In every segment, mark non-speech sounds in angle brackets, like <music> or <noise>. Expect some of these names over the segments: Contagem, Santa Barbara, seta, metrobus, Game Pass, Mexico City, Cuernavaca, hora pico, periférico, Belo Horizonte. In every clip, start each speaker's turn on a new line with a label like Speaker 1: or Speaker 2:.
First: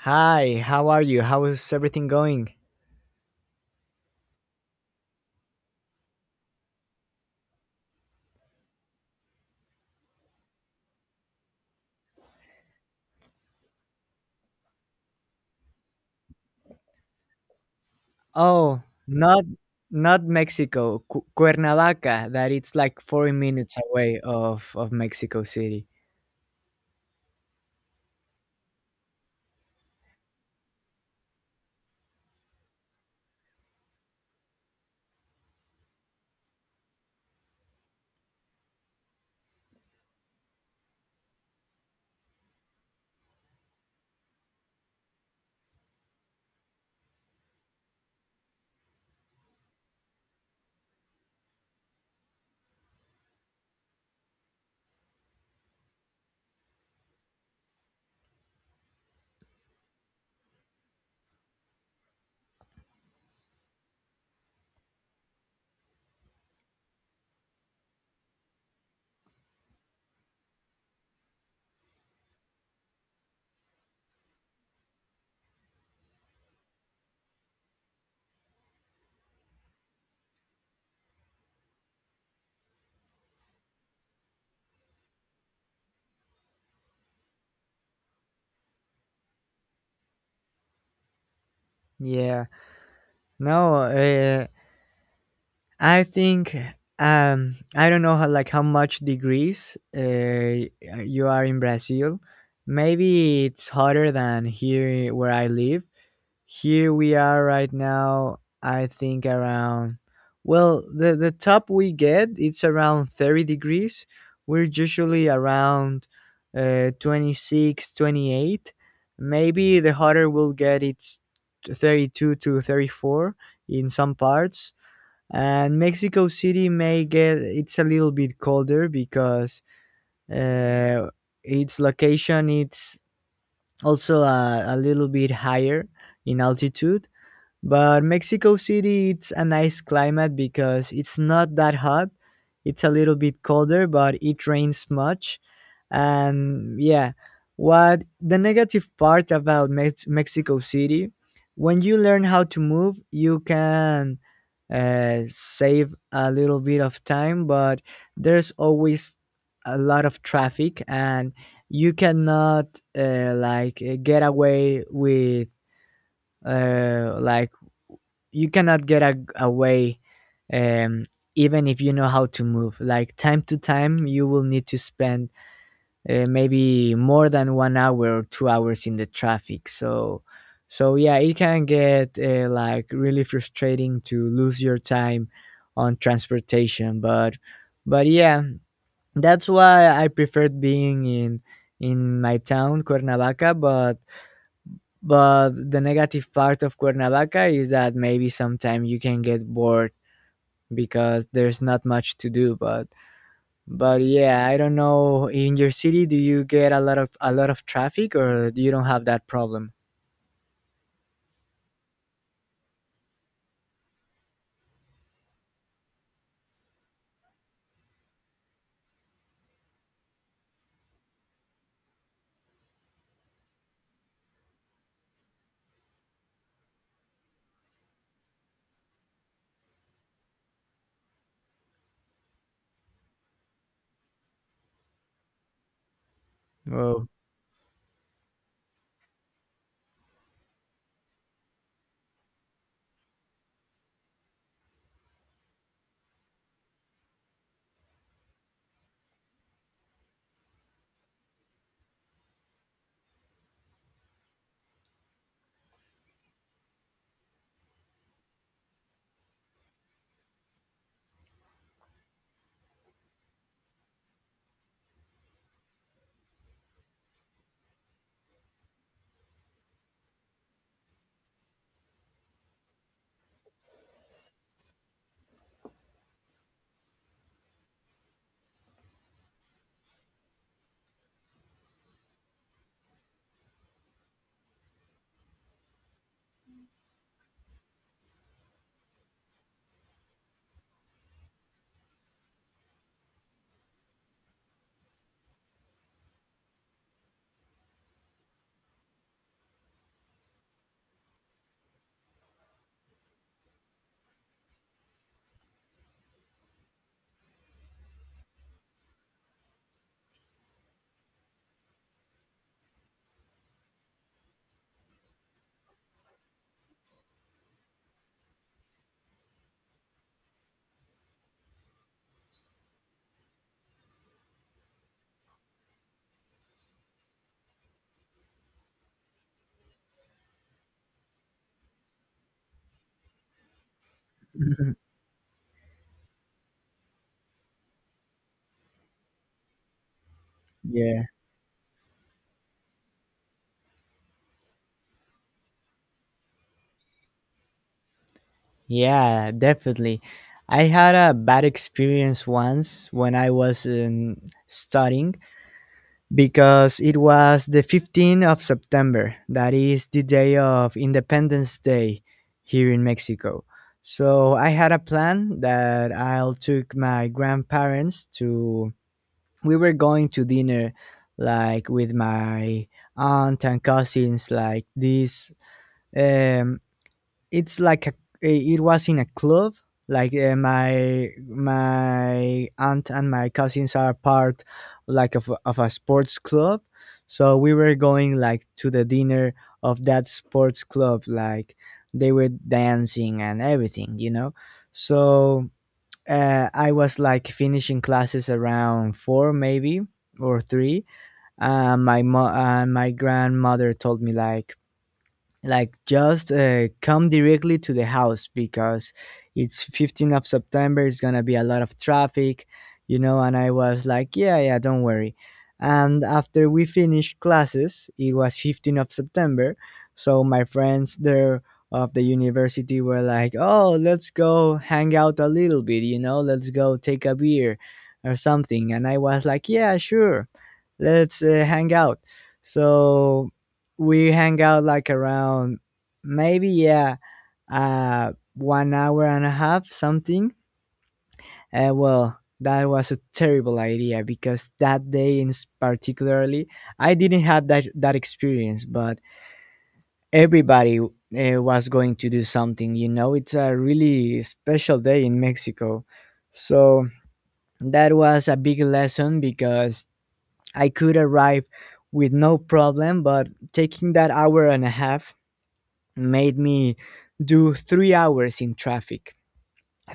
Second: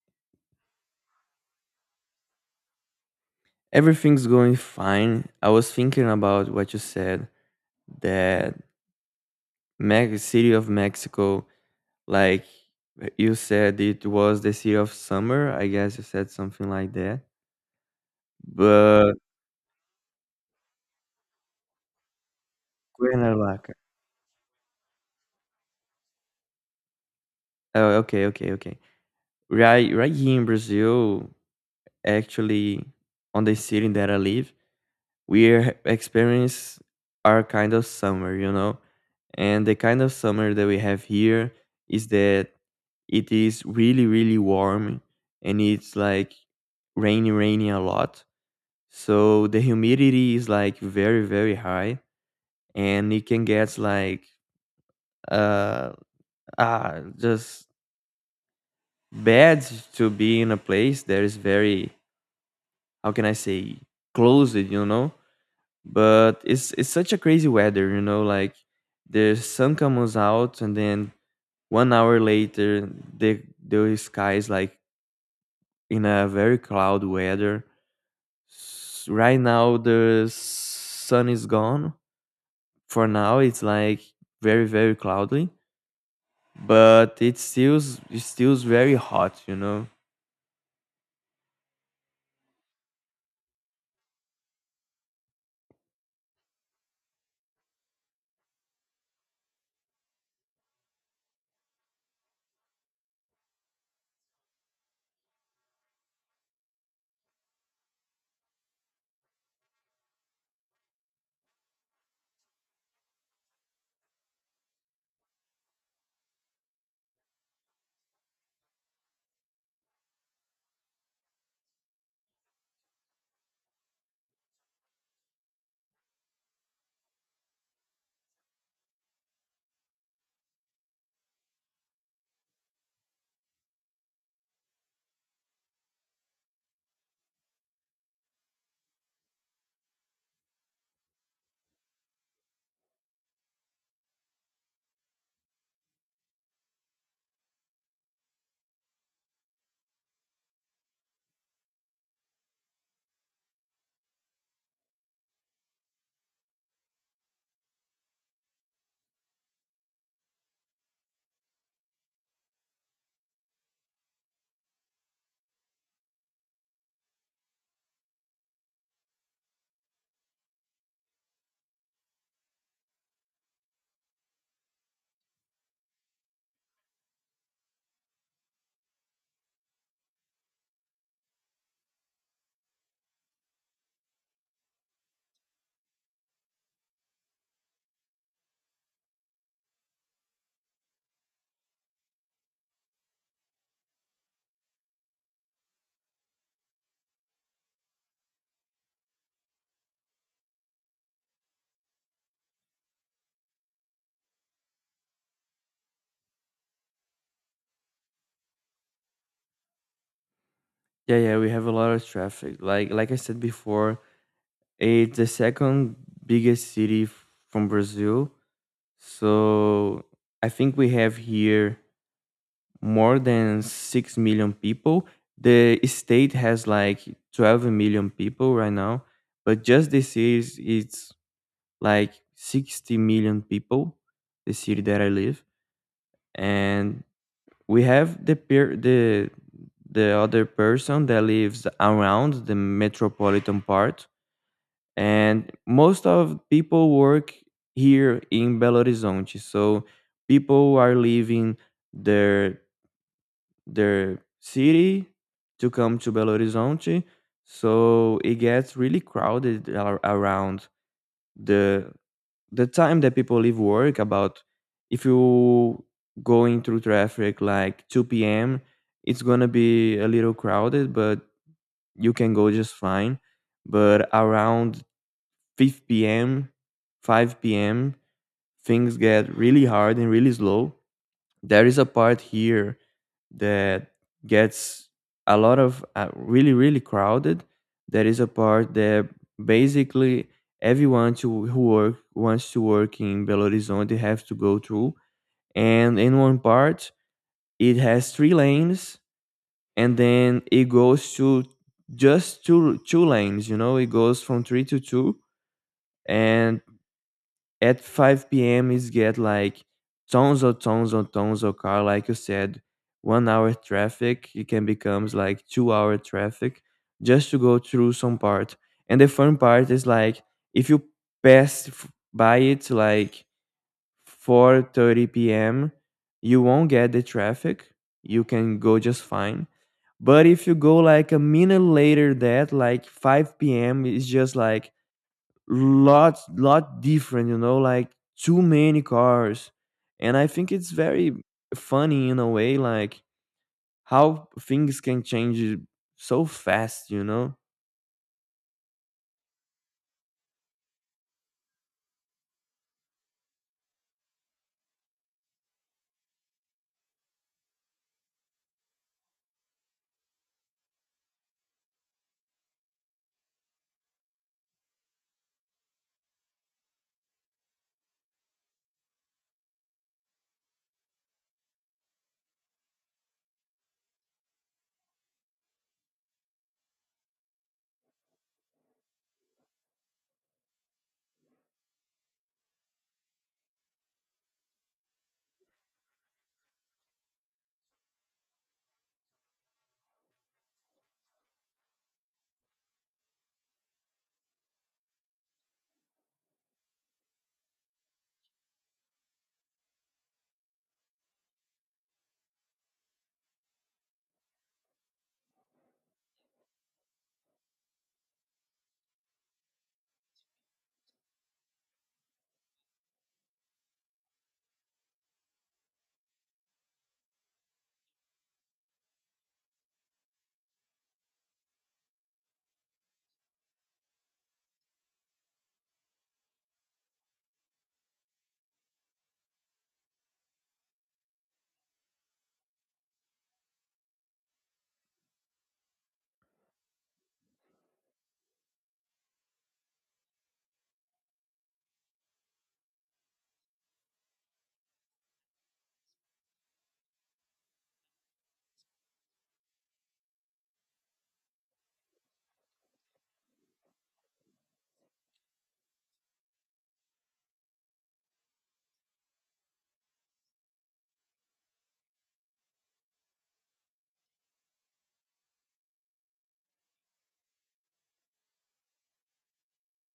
Speaker 1: Hi, how are you? How is everything going?
Speaker 2: Everything's going fine. I was thinking about what you said that Mex City of Mexico, like you said, it was the city of summer. I guess you said something like that.
Speaker 1: Oh,
Speaker 2: But
Speaker 1: not not Mexico, Cuernavaca, that it's like 40
Speaker 2: Cuernavaca.
Speaker 1: minutes away of Mexico City.
Speaker 2: Oh, okay, okay, okay. Right, right here in Brazil, actually, on the city that I live. We experience our kind of summer, you know? And the kind of summer that we have here is that it is really, really warm and it's like rainy, raining a lot. So the humidity is like very, very high and it can get like uh just bad to be in a place that is very, how can I say, closed, you know? But it's such a crazy weather, you know, like the sun comes out and then 1 hour later the sky is like in a very cloud weather. Right now the sun is gone. For now it's like very, very cloudy, but it still, it stills very hot, you know.
Speaker 1: Yeah. No, I think I don't know how, like, how much degrees you are in Brazil. Maybe it's hotter than here where I live. Here we are right now, I think around, well, the top we get, it's around 30 degrees. We're usually around 26, 28. Maybe the hotter we'll get, it's 32 to 34 in some parts. And Mexico City may get, it's a little bit colder because uh, its location, it's also a little bit higher in altitude, but Mexico City, it's a nice climate because it's not that hot. It's a little bit colder, but it rains much. And yeah, what the negative part about Mexico City, when you learn how to move, you can save a little bit of time, but there's always a lot of traffic, and you cannot like get away with like, you cannot get away, um, even if you know how to move, like time to time you will need to spend maybe more than 1 hour or 2 hours in the traffic. So yeah, it can get like really frustrating to lose your time on transportation. But yeah, that's why I preferred being in my town Cuernavaca. But the negative part of Cuernavaca is that maybe sometime you can get bored because there's not much to do. But yeah, I don't know. In your city, do you get a lot of traffic, or you don't have that problem?
Speaker 2: Yeah, yeah, we have a lot of traffic, like I said before, it's the second biggest city from Brazil. So I think we have here more than 6 million people. The state has like 12 million people right now, but just the city, it's like 60 million people, the city that I live. And
Speaker 1: Oh,
Speaker 2: we have the peer, the other person that lives around the metropolitan part, and most of people work here in Belo Horizonte. So people are leaving their their city to come to Belo Horizonte. So it gets really crowded around the the time that people leave work. About, if you going through traffic like 2 p.m., it's gonna be a little crowded, but you can go just fine. But around 5 p.m., 5 p.m., things get really hard and really slow. There is a part here that gets a lot of really, really crowded. There is a part that basically everyone who work, wants to work in Belo Horizonte, have to go through. And in one part, it has three lanes and then it goes to just two lanes, you know, it goes from three to two. And at 5 p.m. is get like tons of tons of tons of car, like you said, 1 hour traffic. It can becomes like 2 hour traffic just to go through some part. And the fun part is like, if you pass by it like 4:30 p.m., you won't get the traffic. You can go just fine. But if you go like a minute later, that like 5 p.m. is just like
Speaker 1: <laughs>
Speaker 2: lot different, you know, like too many cars. And I think it's
Speaker 1: yeah,
Speaker 2: very funny in a way, like how things can change so fast, you know.
Speaker 1: yeah, definitely. I had a bad experience once when I was in studying because it was the 15th of September. That is the day of Independence Day here in Mexico. So I had a plan that I'll took my grandparents to, we were going to dinner, like with my aunt and cousins, like this, um it's like it was in a club, like my aunt and my cousins are part, like of a sports club. So we were going, like, to the dinner of that sports club, like they were dancing and everything. So I was like finishing classes around four maybe, or three. My grandmother told me, like, just come directly to the house because it's 15th of September, it's gonna be a lot of traffic, and I was like, yeah, yeah, don't worry. And after we finished classes, it was 15th of September, so my friends there of the university were like, oh, let's go hang out a little bit, let's go take a beer or something. And I was like, yeah, sure, let's hang out. So we hang out, like, around, maybe yeah, 1 hour and a half, something. Well, that was a terrible idea because that day in particularly, I didn't have that experience, but everybody was going to do something, it's a really special day in Mexico. So that was a big lesson because I could arrive with no problem, but taking that hour and a half made me do 3 hours in traffic.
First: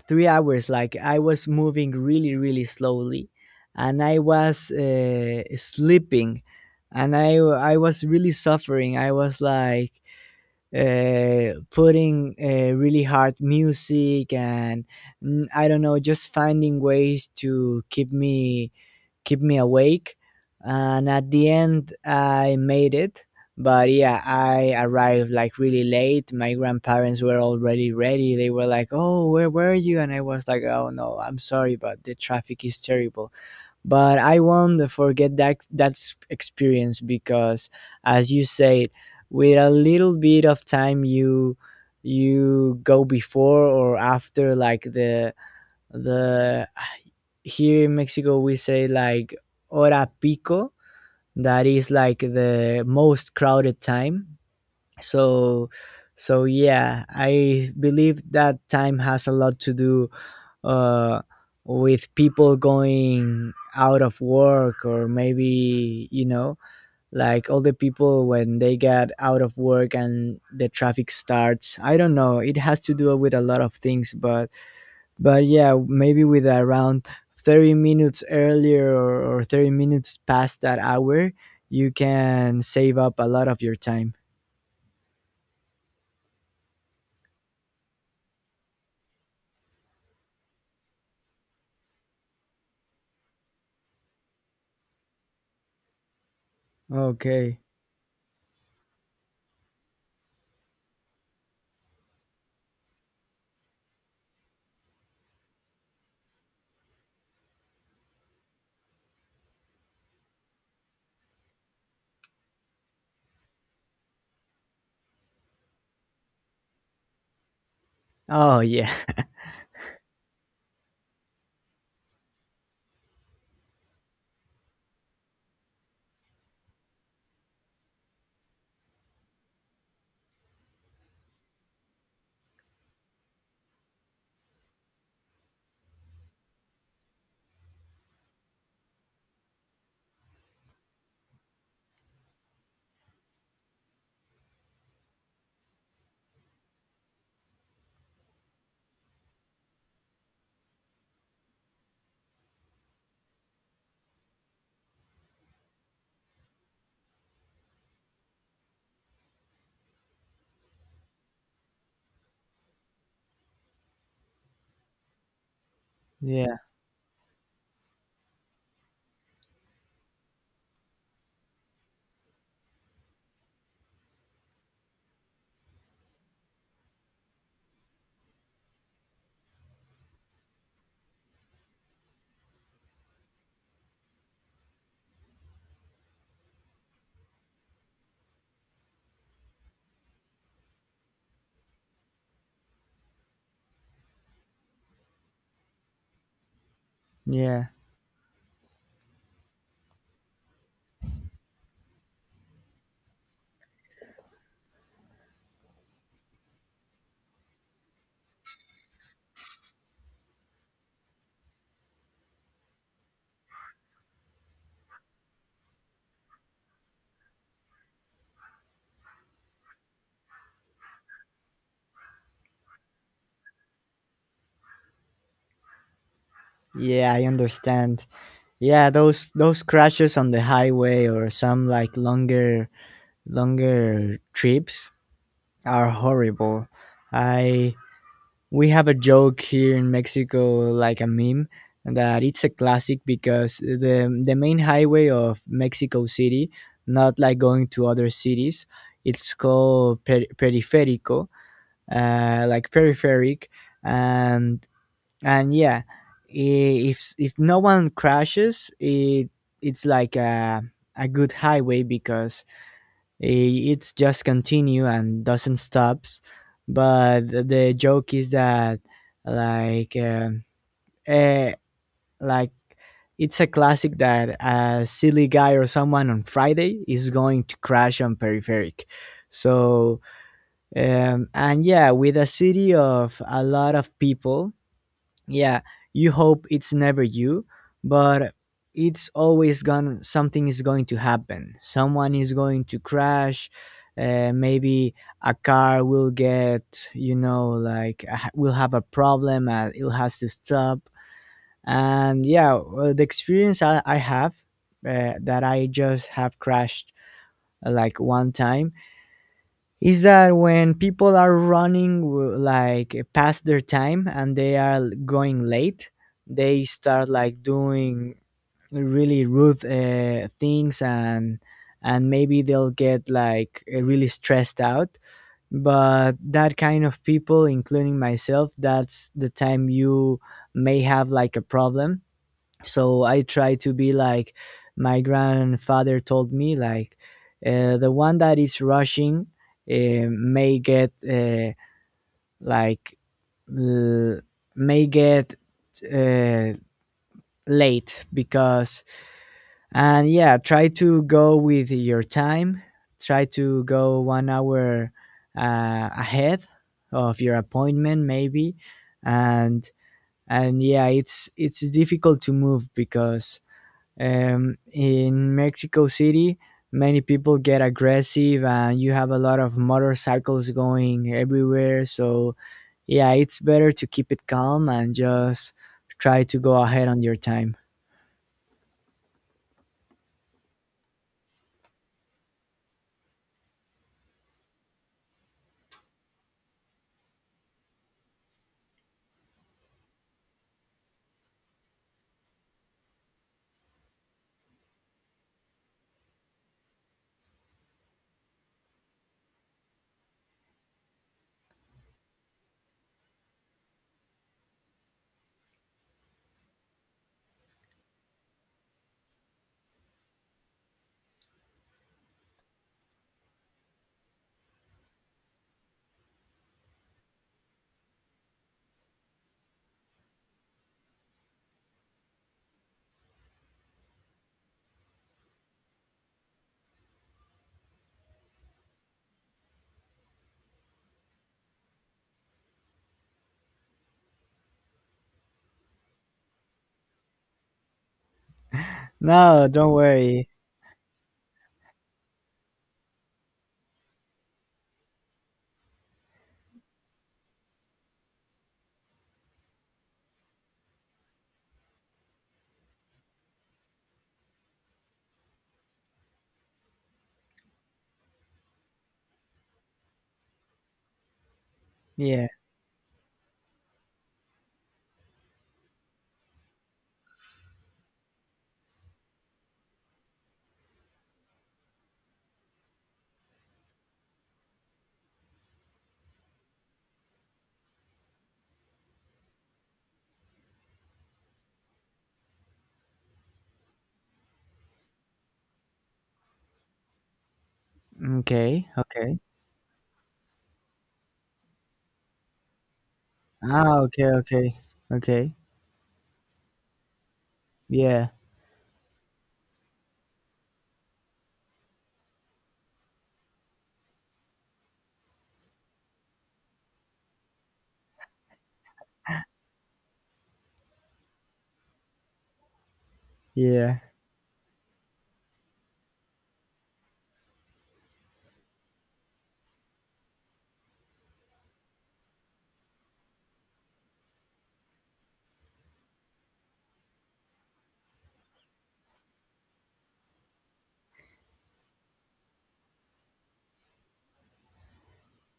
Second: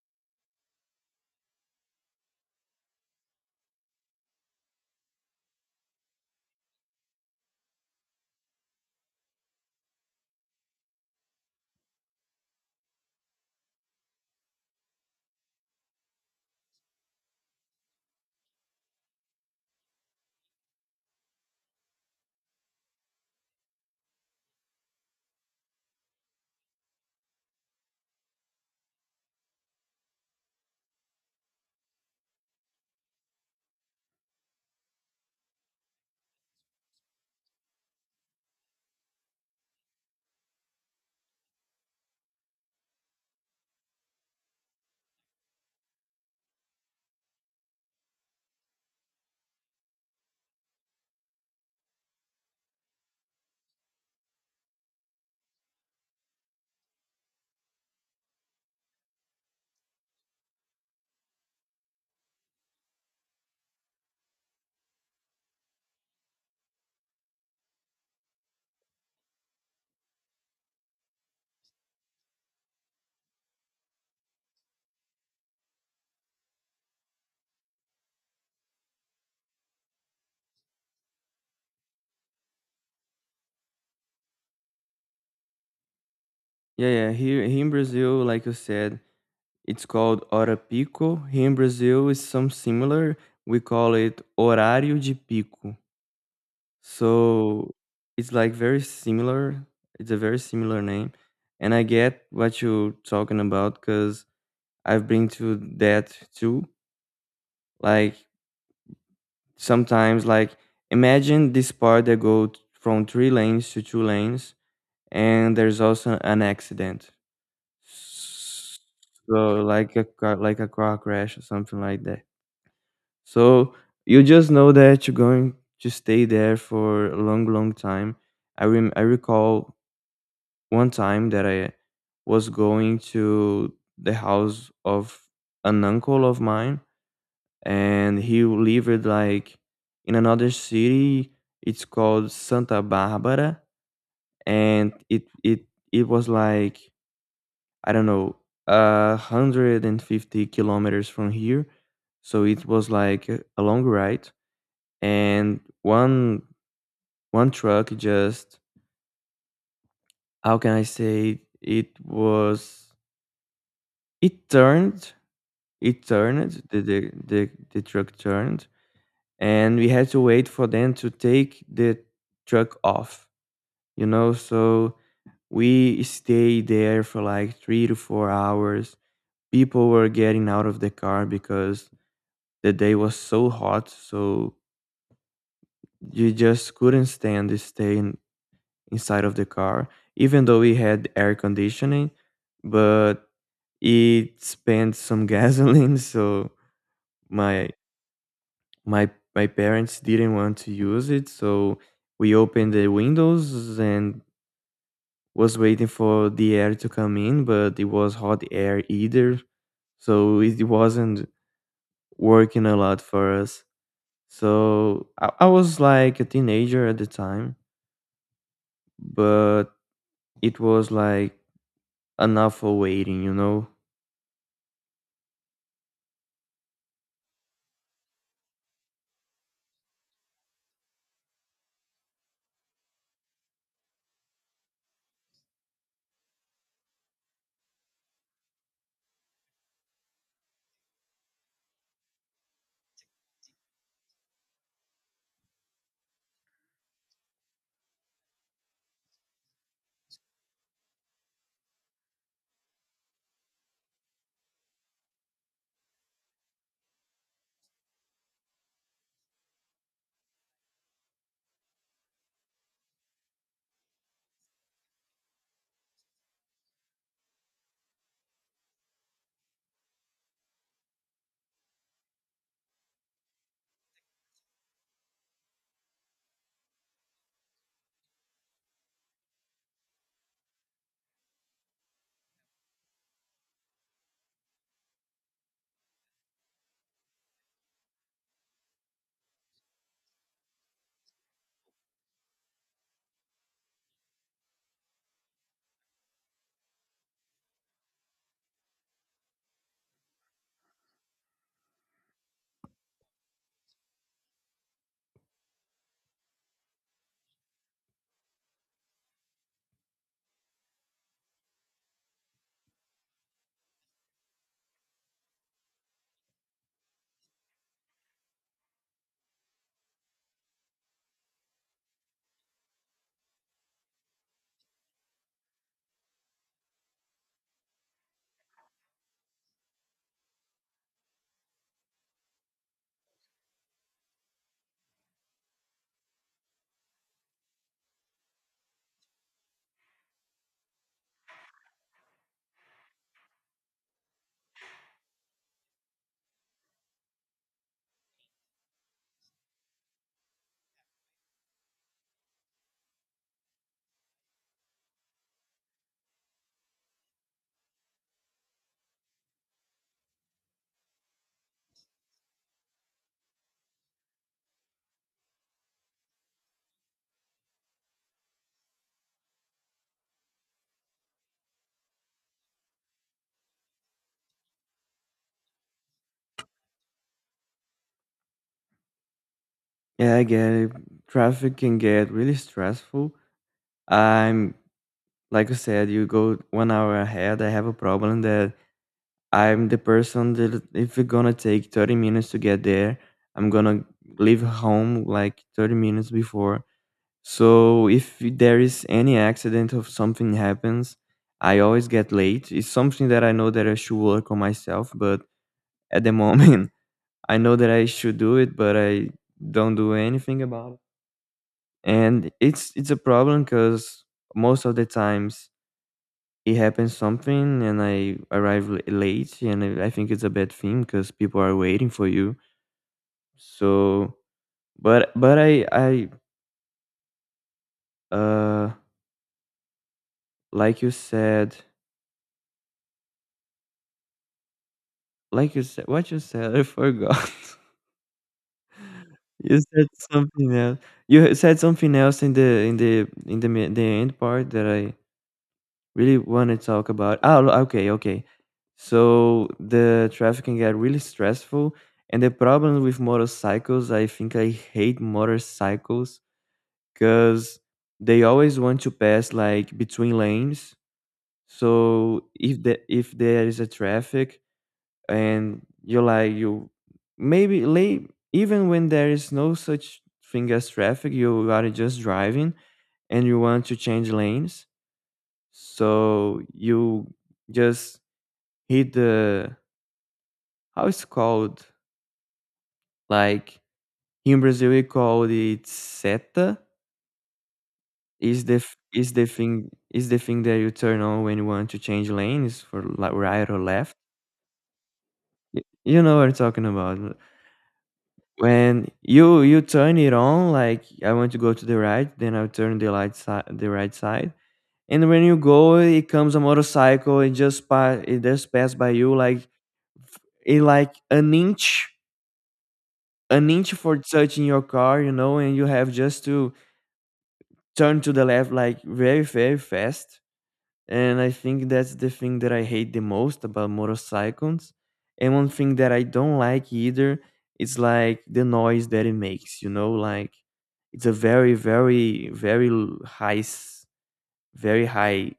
Speaker 1: 3 hours, like I was moving really, really slowly, and I was sleeping, and I was really suffering. I was like putting really hard music, and I don't know, just finding ways to keep me awake. And at the end, I made it. But yeah, I arrived like really late. My grandparents were already ready. They were like, "Oh, where were you?" And I was like, "Oh no, I'm sorry, but the traffic is terrible." But I won't forget that experience because, as you said, with a little bit of time, you go before or after, like, the here in Mexico we say, like, hora pico, that is like the most crowded time. So so yeah, I believe that time has a lot to do uh with people going out of work, or maybe, like all the people, when they get out of work and the traffic starts, I don't know, it has to do with a lot of things. But yeah, maybe with around 30 minutes earlier, or 30 minutes past that hour, you can save up a lot of your time.
Speaker 2: Yeah, yeah, here, in Brazil, like you said, it's called hora pico. Here in Brazil is some similar, we call it horário de pico.
Speaker 1: Okay.
Speaker 2: So it's like very similar, it's a very similar name. And I get what you're talking about because I've been to that too. Like sometimes, like imagine this part that goes from three lanes to two lanes, and there's also an accident.
Speaker 1: Oh, yeah.
Speaker 2: So like a car crash or something like that. So you just know that you're going to stay there for a long, long time. I recall one time that I was going to the house of an uncle of mine, and he lived like in another city. It's called Santa Barbara, and it it was like, I don't know, 150 kilometers from here, so it was like a long ride. And one truck just, how can I say, it was, it turned, it
Speaker 1: <laughs> Yeah,
Speaker 2: turned the truck turned, and we had to wait for them to take the truck off, you know. So we stayed there for like 3 to 4 hours. People were getting out of the car because the day was so hot, so you just couldn't stand to stay in, inside of the car, even though we had air conditioning, but it spent some <laughs> gasoline. So
Speaker 1: yeah,
Speaker 2: my my my parents didn't want to use it, so we opened the windows and was waiting for the air to come in, but it was hot air either, so it wasn't working a lot for us. So I was like a teenager at the time, but it was like enough for waiting, you know.
Speaker 1: yeah, I understand. Yeah, those crashes on the highway, or some like longer trips are horrible. I. We have a joke here in Mexico, like a meme, that it's a classic because the main highway of Mexico City, not like going to other cities, it's called periférico, like peripheric, and and yeah, if no one crashes, it's like a good highway because I- it's just continue and doesn't stops. But the joke is that, like um eh, like, it's a classic that a silly guy or someone on Friday is going to crash on peripheric. So and yeah, with a city of a lot of people, yeah, you hope it's never you, but it's always gone, something is going to happen, someone is going to crash. Maybe a car will get you know like a- will have a problem and it has to stop. And yeah, well, the experience I have, that I just have crashed like one time, is that when people are running like past their time, and they are going late, they start like doing really rude things. And maybe they'll get like really stressed out. But that kind of people, including myself, that's the time you may have like a problem. So I try to be like, my grandfather told me, like, the one that is rushing uh, may get uh, like l- may get uh, late, because, and yeah, try to go with your time, try to go 1 hour ahead of your appointment, maybe. And and yeah, it's difficult to move because, in Mexico City, many people get aggressive, and you have a lot of motorcycles going everywhere. So, yeah, it's better to keep it calm and just try to go ahead on your time.
Speaker 2: Yeah, I get it. Traffic can get really stressful. I'm like I said, you go 1 hour ahead. I have a problem that I'm the person that if it's gonna take 30 minutes to get there, I'm gonna leave home like 30 minutes before. So if there is any accident or something happens, I always get late. It's something that I know that I should work on myself, but at the moment, <laughs> I know that I should do it, but I don't do anything about it. And it's a problem because most of the times it happens something and I arrive late, and I think it's a bad thing because people are waiting for you. So, but I uh like you said, what you said, I forgot. <laughs>
Speaker 1: No,
Speaker 2: You
Speaker 1: don't
Speaker 2: said
Speaker 1: worry.
Speaker 2: something else. You said something else in the the end part that I really want to talk about. Oh, okay, okay. So the traffic can get really stressful, and the problem with motorcycles, I think I hate motorcycles because they always want to pass like between lanes. So
Speaker 1: Yeah.
Speaker 2: if there is a traffic and you're like you maybe late, even when there is no such thing as traffic, you are just driving and you want to change lanes, so you just hit the, how it's called? Like in Brazil we call it seta.
Speaker 1: Okay.
Speaker 2: Is
Speaker 1: Okay.
Speaker 2: the thing, that you turn on when you want to change lanes for like right or
Speaker 1: Ah,
Speaker 2: left?
Speaker 1: okay. Okay. Okay.
Speaker 2: You know what I'm talking about.
Speaker 1: Yeah.
Speaker 2: When you turn it on, like I want to go to the right, then I turn the light side the right side. And when you go, it comes a motorcycle, it just pass, by you like, it like an inch,
Speaker 1: Yeah.
Speaker 2: for touching your car, you know, and you have just to turn to the left like very, very fast. And I think that's the thing that I hate the most about motorcycles. And one thing that I don't like either is like the noise that it makes, you know, like it's a very, very, very high, very high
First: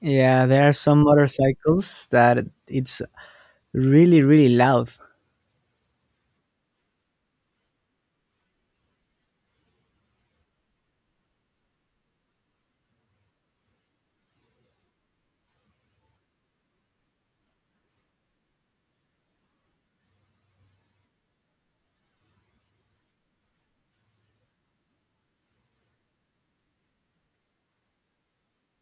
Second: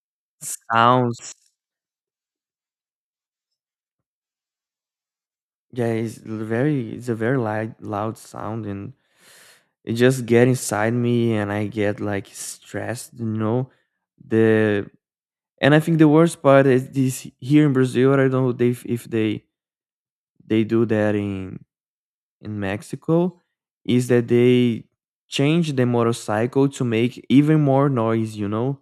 Speaker 1: Yeah. There are some
Speaker 2: sounds.
Speaker 1: motorcycles that it's really, really loud.
Speaker 2: Yeah, it's very, it's a very loud, loud sound, and it just get inside me and I get like stressed, you know. The And I think the worst part is this, here in Brazil, I don't know if they they do that in Mexico, is that they change the motorcycle to make even more noise, you know.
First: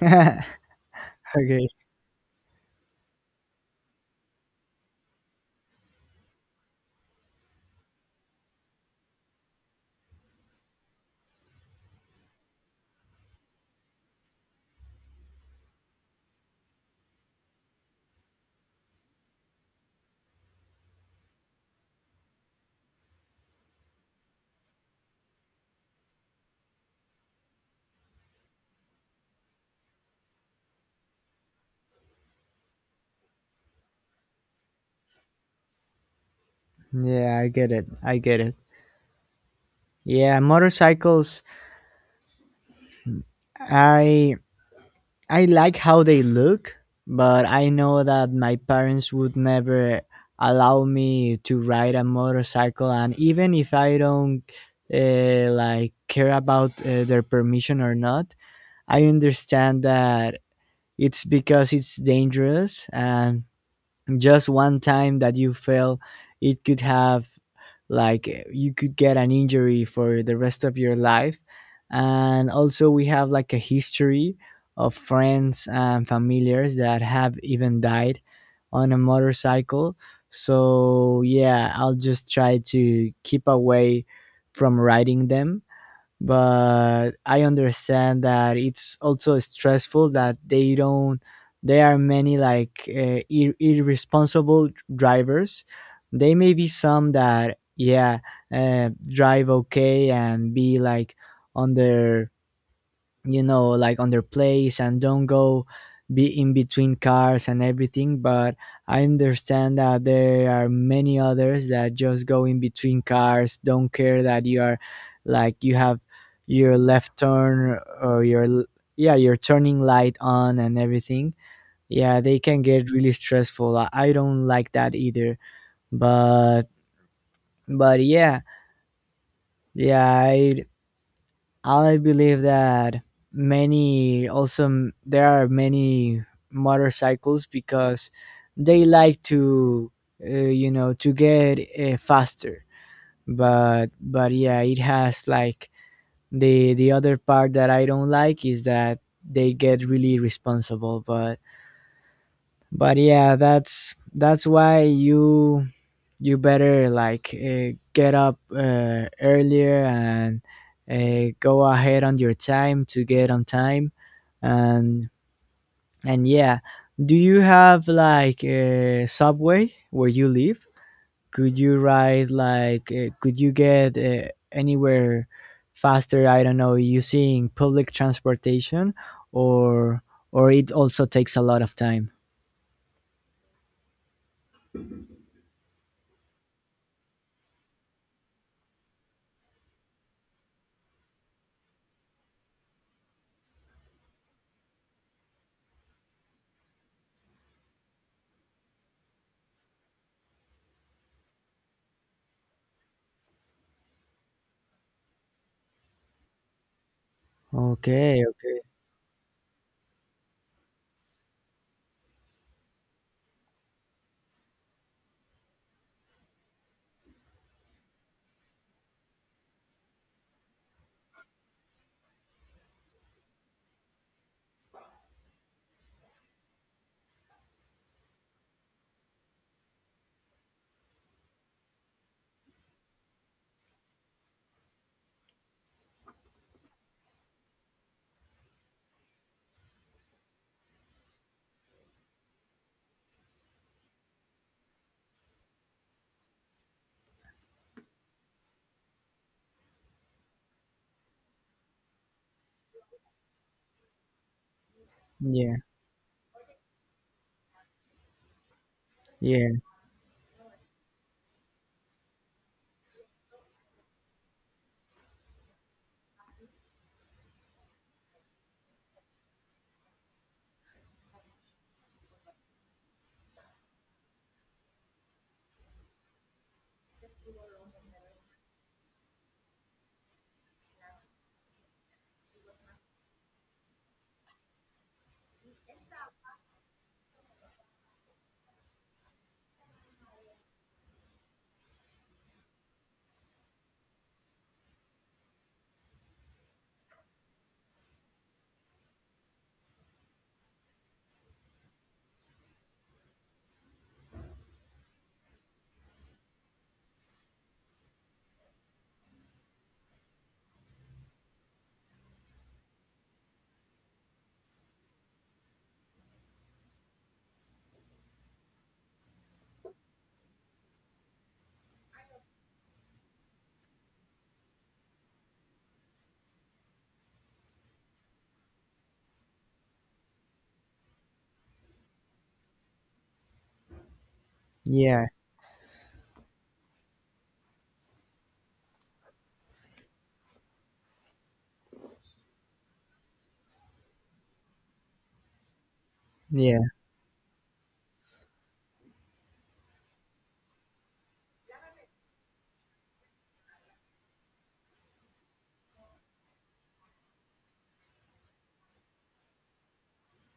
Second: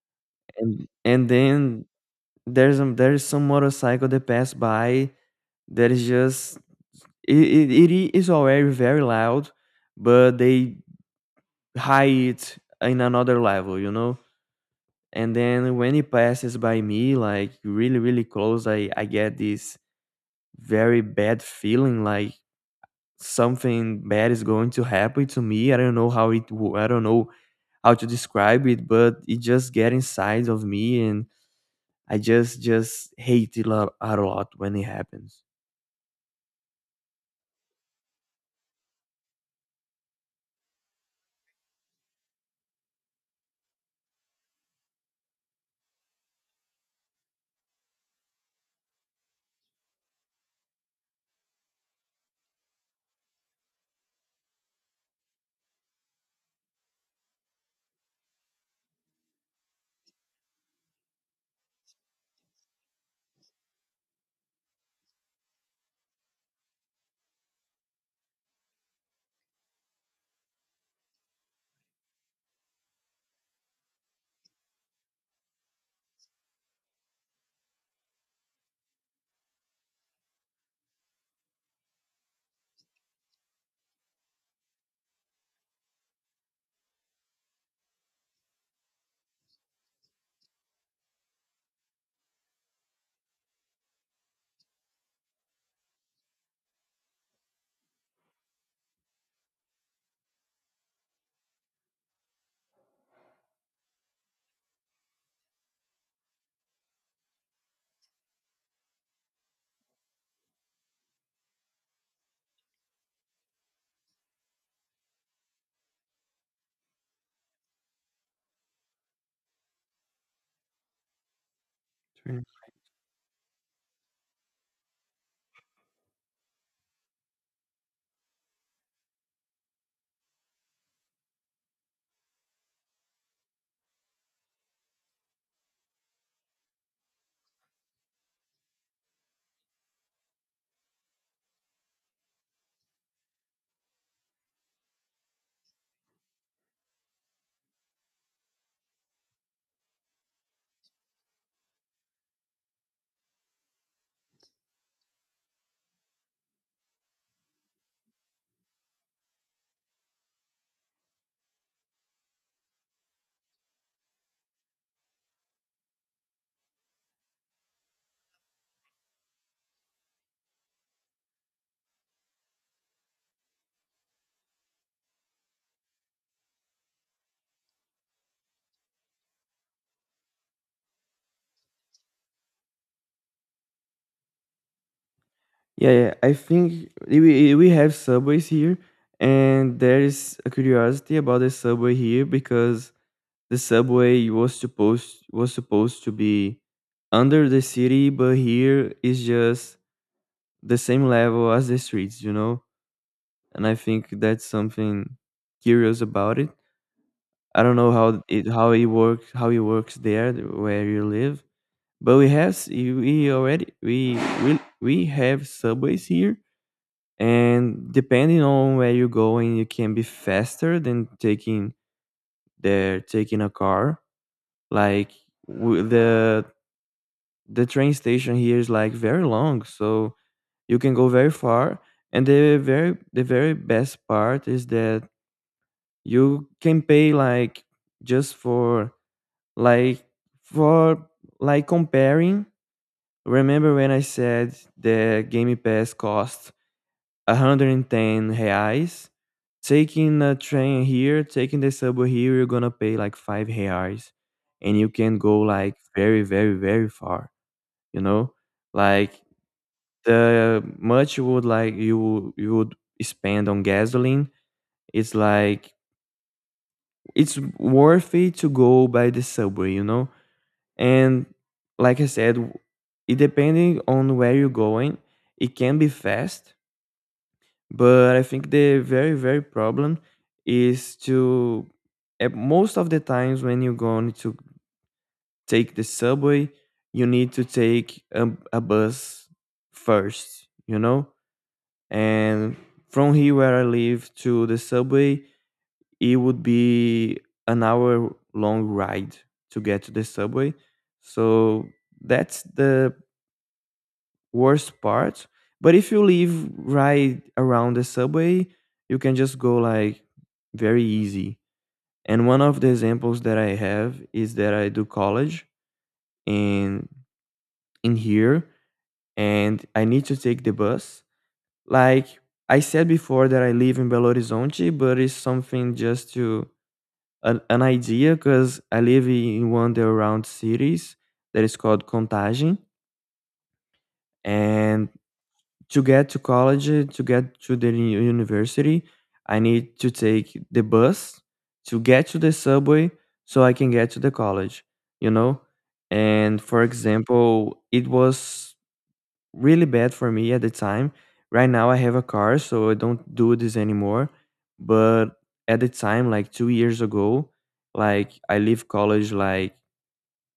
Speaker 1: <laughs>
Speaker 2: And
Speaker 1: Okay.
Speaker 2: then there's some motorcycle that pass by that is just it, it is already very loud, but they high it in another level, you know? And then when it passes by me, like really, really close, I get this very bad feeling like something bad is going to happen to me. I don't know how I don't know how to describe it, but it just get inside of me, and just hate it a lot when it happens.
Speaker 1: Yeah, I get it. I get it. Yeah, motorcycles. I I like how they look, but I know that my parents would never allow me to ride a motorcycle, and even if I don't like care about their permission or not, I understand that it's because it's dangerous, and just one time that you fail, it could have like eh, you could get an injury for the rest of your life, and also we have like a history of friends and familiars that have even died on a motorcycle. So yeah, I'll just try to keep away from riding them. But I understand that it's also stressful that they don't. There are many, like, irresponsible drivers. They may be some that, yeah, drive okay and be like on their you know like on their place, and don't go be in between cars and everything. But I understand that there are many others that just go in between cars, don't care that you are, like, you have your left turn or your yeah, your turning light on and everything. Yeah, they
Speaker 2: Sure.
Speaker 1: can get really stressful, I don't like that either. But but yeah, yeah, I believe that there are many motorcycles because they like to you know to get faster. But yeah, it has, like, the other part that I don't like, is that they get really responsible. But yeah, that's why you better like get up earlier, and go ahead on your time to get on time. And and yeah, do you have like a subway where you live? Could you get anywhere faster? I don't know, using public transportation, or or it also takes a lot of time?
Speaker 2: Yeah, yeah. I think we have subways here, and there is a curiosity about the subway here because the subway was supposed to be under the city, but here is just the same level as the streets, you know? And I think that's something curious about it. I don't know how
Speaker 1: Okay,
Speaker 2: it,
Speaker 1: okay.
Speaker 2: how it works there where you live, but we have s- we already we have subways here, and depending on where you're going, you can be faster than taking there, taking a car. Like w- the the train station here is like very long, so you can go very far. And the very best part is that you can pay like just for, like, for, like, comparing. Remember when I said the Game Pass cost 110 reais? Taking a train here, taking the subway here, you're gonna pay like 5 reais, and you can go
Speaker 1: Yeah,
Speaker 2: like very, very, very far. You know, like
Speaker 1: yeah,
Speaker 2: the much you would like you would spend on gasoline it's like it's worth it to go by the subway. And like I said w- It depending on where you're going, it can be fast. But I think the very very problem is to, at most of the times when you're going to take the subway, you need to take a bus first. And from here where I live to the subway, it would be an hour long ride to get to the subway. So that's the worst part. But if you live right around the subway, you can just go like very easy. And one of the examples that I have is that I do college in in here, and I need to take the bus. Like I said before, that I live in Belo Horizonte, but it's something just to an idea because I live in one of the around cities that is called Contagem. And
Speaker 1: yeah,
Speaker 2: to get to college, to get to the university, I need to take the bus to get to the subway so I can get to the college, you know? And
Speaker 1: yeah,
Speaker 2: for example, it was really bad for me at the time. Right now I have a car, so I don't do this anymore. But at the time, like 2 years ago, like I leave college like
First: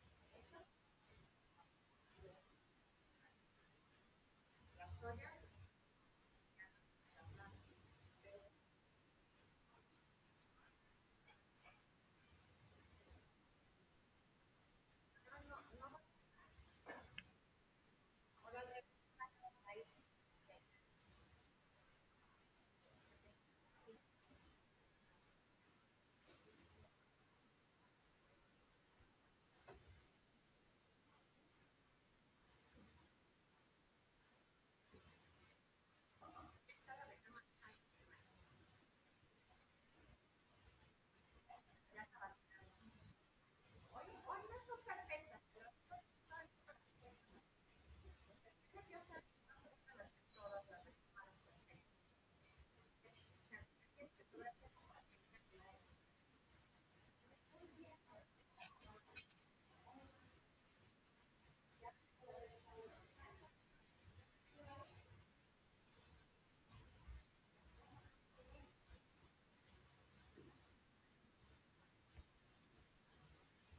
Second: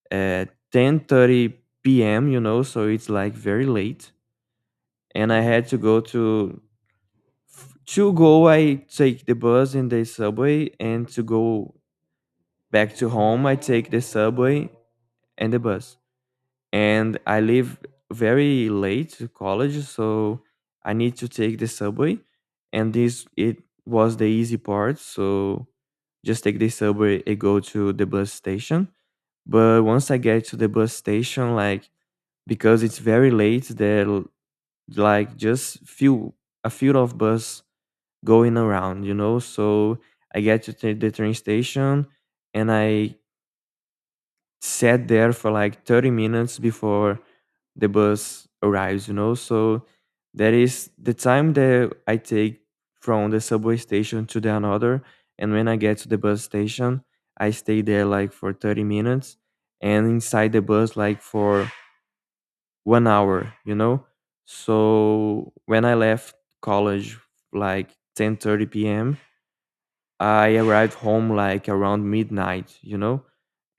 Speaker 2: at 10:30 p.m. You know, so it's like very late, and I had to go to go. I take the bus and the subway, and to go back to home, I take the subway and the bus. And I live very late to college, so I need to take the subway, and this it was the easy part. So just take the subway and go to the bus station. But once I get to the bus station, like because it's very late, like just few a few of bus going around, you know. So I get to the train station, and I sat there for like 30 minutes before the bus arrives, you know? So that is the time that I take from the subway station to the another. And when I get to the bus station, I stay there like for 30 minutes, and inside the bus like for 1 hour, you know? So when I left college like 10:30 30 p.m., I arrived home like around midnight, you know?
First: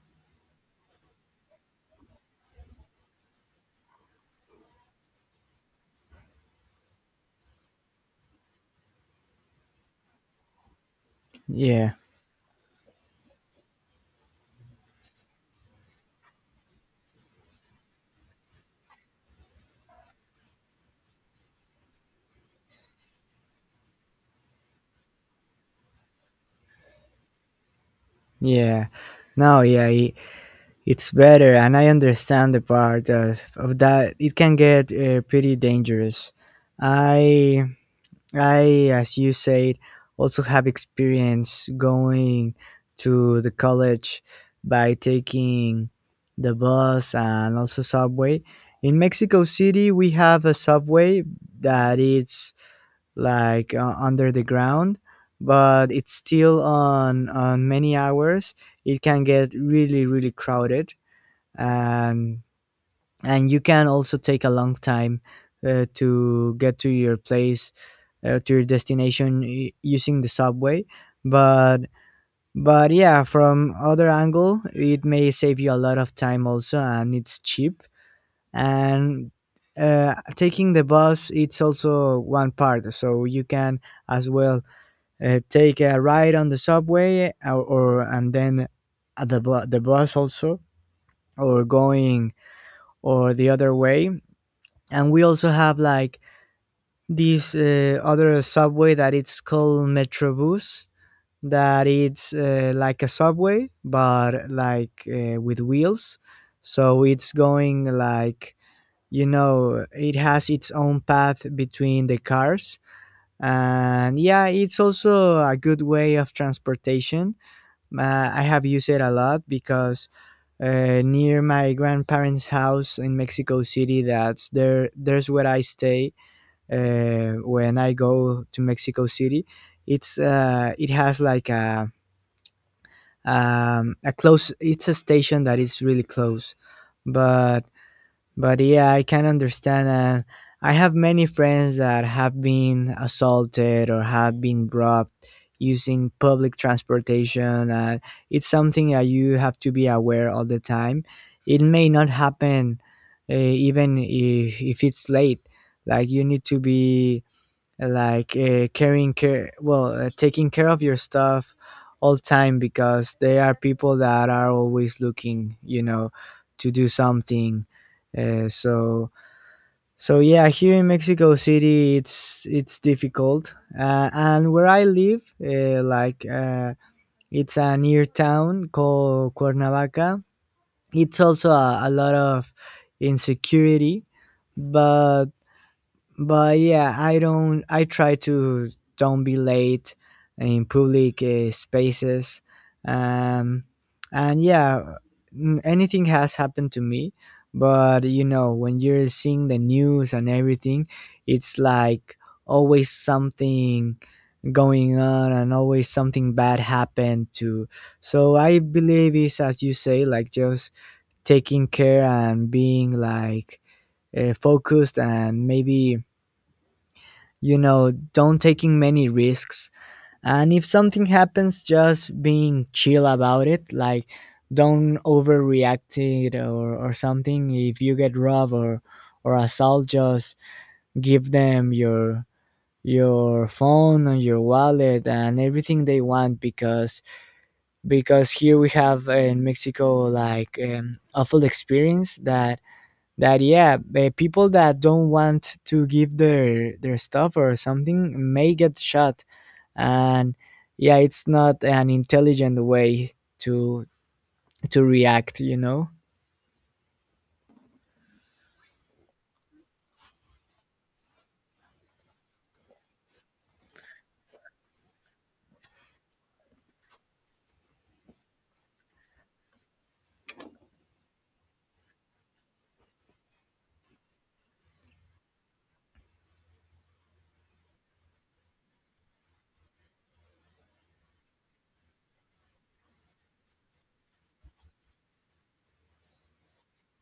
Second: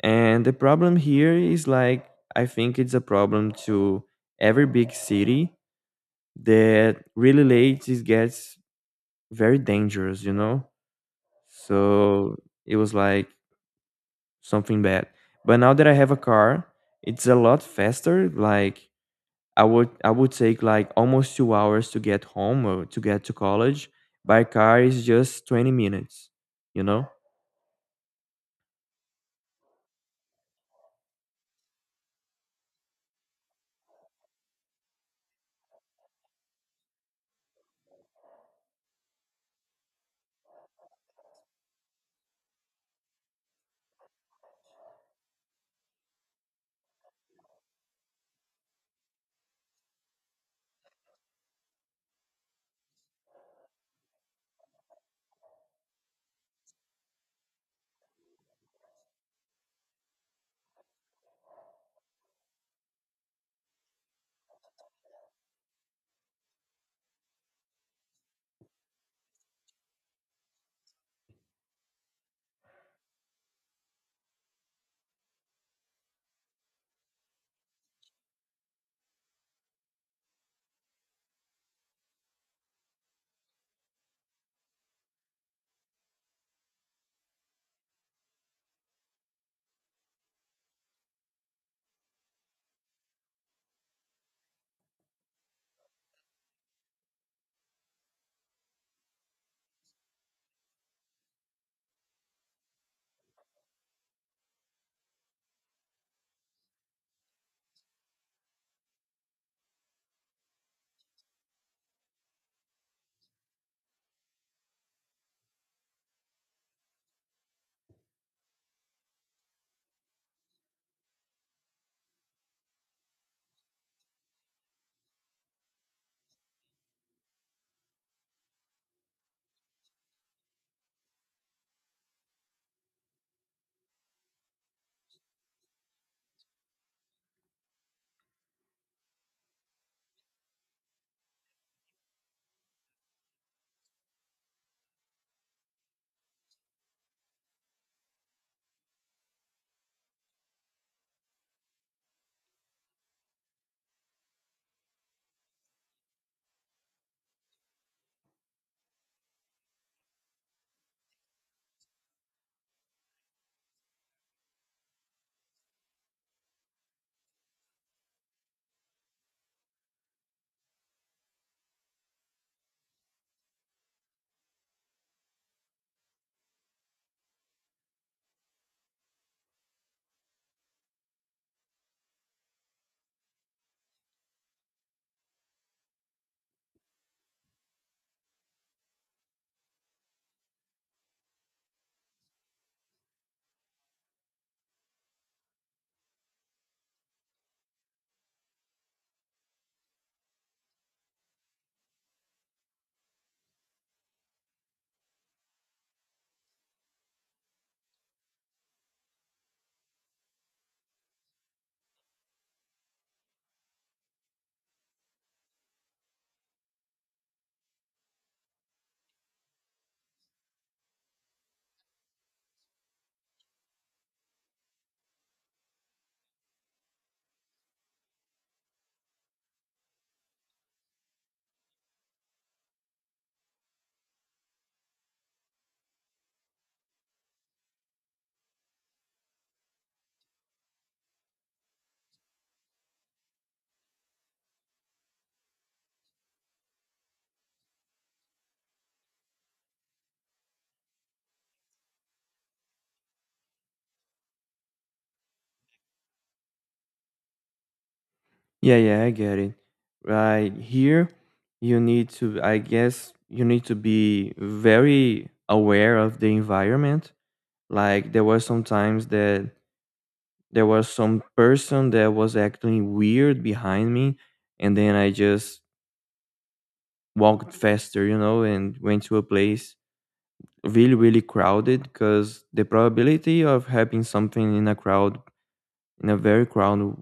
Speaker 2: And the problem here is like, I think it's a problem to every big city, that really late it gets very dangerous, you know?
Speaker 1: yeah.
Speaker 2: So it was like something bad. But now that I have a car, it's a lot faster. Like I would take like almost 2 hours to get home or to get to college. By car is just 20 minutes, you know?
Speaker 1: Yeah. No, yeah, it's better, and I understand the part of that. It can get pretty dangerous. I, I, as you said, also have experience going to the college by taking the bus and also subway. In Mexico City, we have a subway that is like under the ground, but it's still on many hours it can get really, really crowded, and and you can also take a long time to get to your place, to your destination using the subway. But but yeah, from other angle it may save you a lot of time also, and it's cheap. And taking the bus, it's also one part, so you can as well take a ride on the subway, or and then at the bus also, or going, or the other way. And we also have, like, this other subway that it's called metrobus, that it's like a subway but like with wheels. So it's going like, it has its own path between the cars. And yeah, it's also a good way of transportation. I have used it a lot because, near my grandparents' house in Mexico City, that's there. There's where I stay when I go to Mexico City. It's it has like a close. It's a station that is really close. But but yeah, I can understand. And I have many friends that have been assaulted or have been robbed using public transportation. And it's something that you have to be aware all the time. It may not happen even if it's late. Like, you need to be like, caring care well taking care of your stuff all time, because they are people that are always looking, to do something, so, so yeah, here in Mexico City it's difficult. And where I live, like, it's a near town called Cuernavaca, it's also a lot of insecurity. But but yeah, I don't. I try to don't be late in public spaces, um and yeah, anything has happened to me, but, when you're seeing the news and everything, it's like always something going on and always something bad happened to. So I believe it's, as you say, like just taking care and being like focused, and maybe, don't taking many risks. And if something happens, just being chill about it. Like, don't overreact it or something. If you get robbed or assault, just give them your phone and your wallet and everything they want, because here we have in Mexico, like, awful experience that, yeah, the people that don't want to give their stuff or something may get shot, and yeah, it's not an intelligent way to to react.
Speaker 2: Yeah, yeah, I get it. Right here, you need to, I guess, you need to be very aware of the environment. Like, there were some times that there was some person that was acting weird behind me, and then I just walked faster, you know, and went to a place really, really crowded, because the probability of having something in a crowd, in a very crowded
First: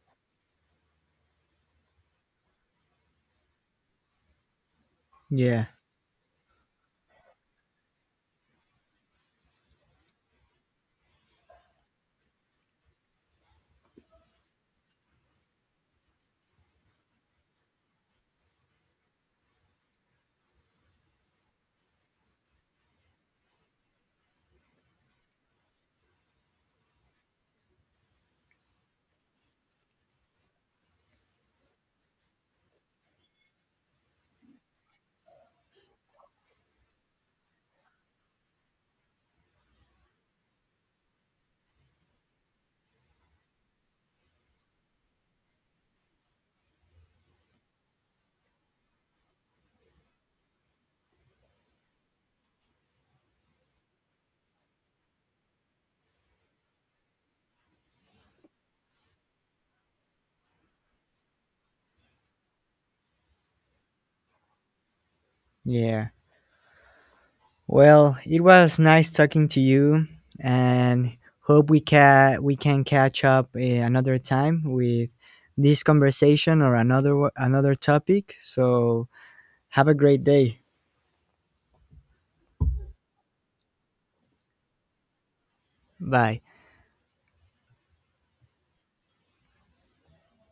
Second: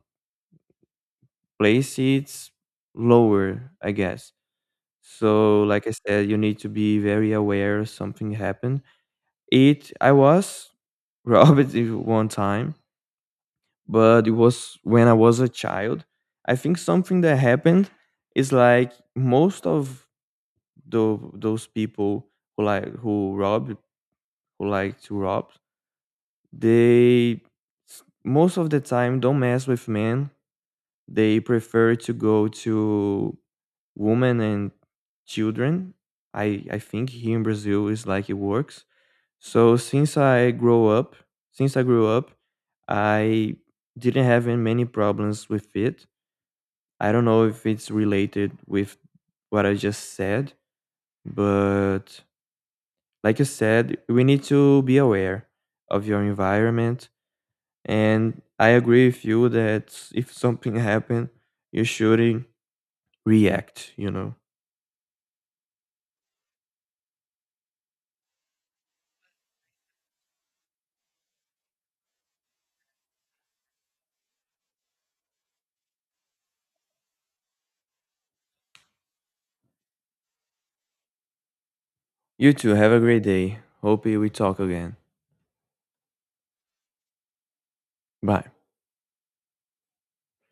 Speaker 2: place, it's lower, I guess. So,
Speaker 1: Yeah,
Speaker 2: like I said, you need to be very aware something happened. It I was <laughs> robbed it one time, but it was when I was a child. I think something that happened is like most of the those people who rob, who like to rob, they most of the time don't mess with men. They prefer to go to women and children. I think here in Brazil is like it works. So since I grew up, I didn't have many problems with it. I don't know if it's related with what I just said, but like I said, we need to be aware of your environment. And I agree with you that if something <laughs> happened, you shouldn't react, you know.
Speaker 1: yeah. Well, it was nice talking to you, and hope we can catch up another time with this conversation, or another topic. So have a great day.
Speaker 2: You too, have a great day. Hope we talk again.
Speaker 1: Bye.
Speaker 2: Bye.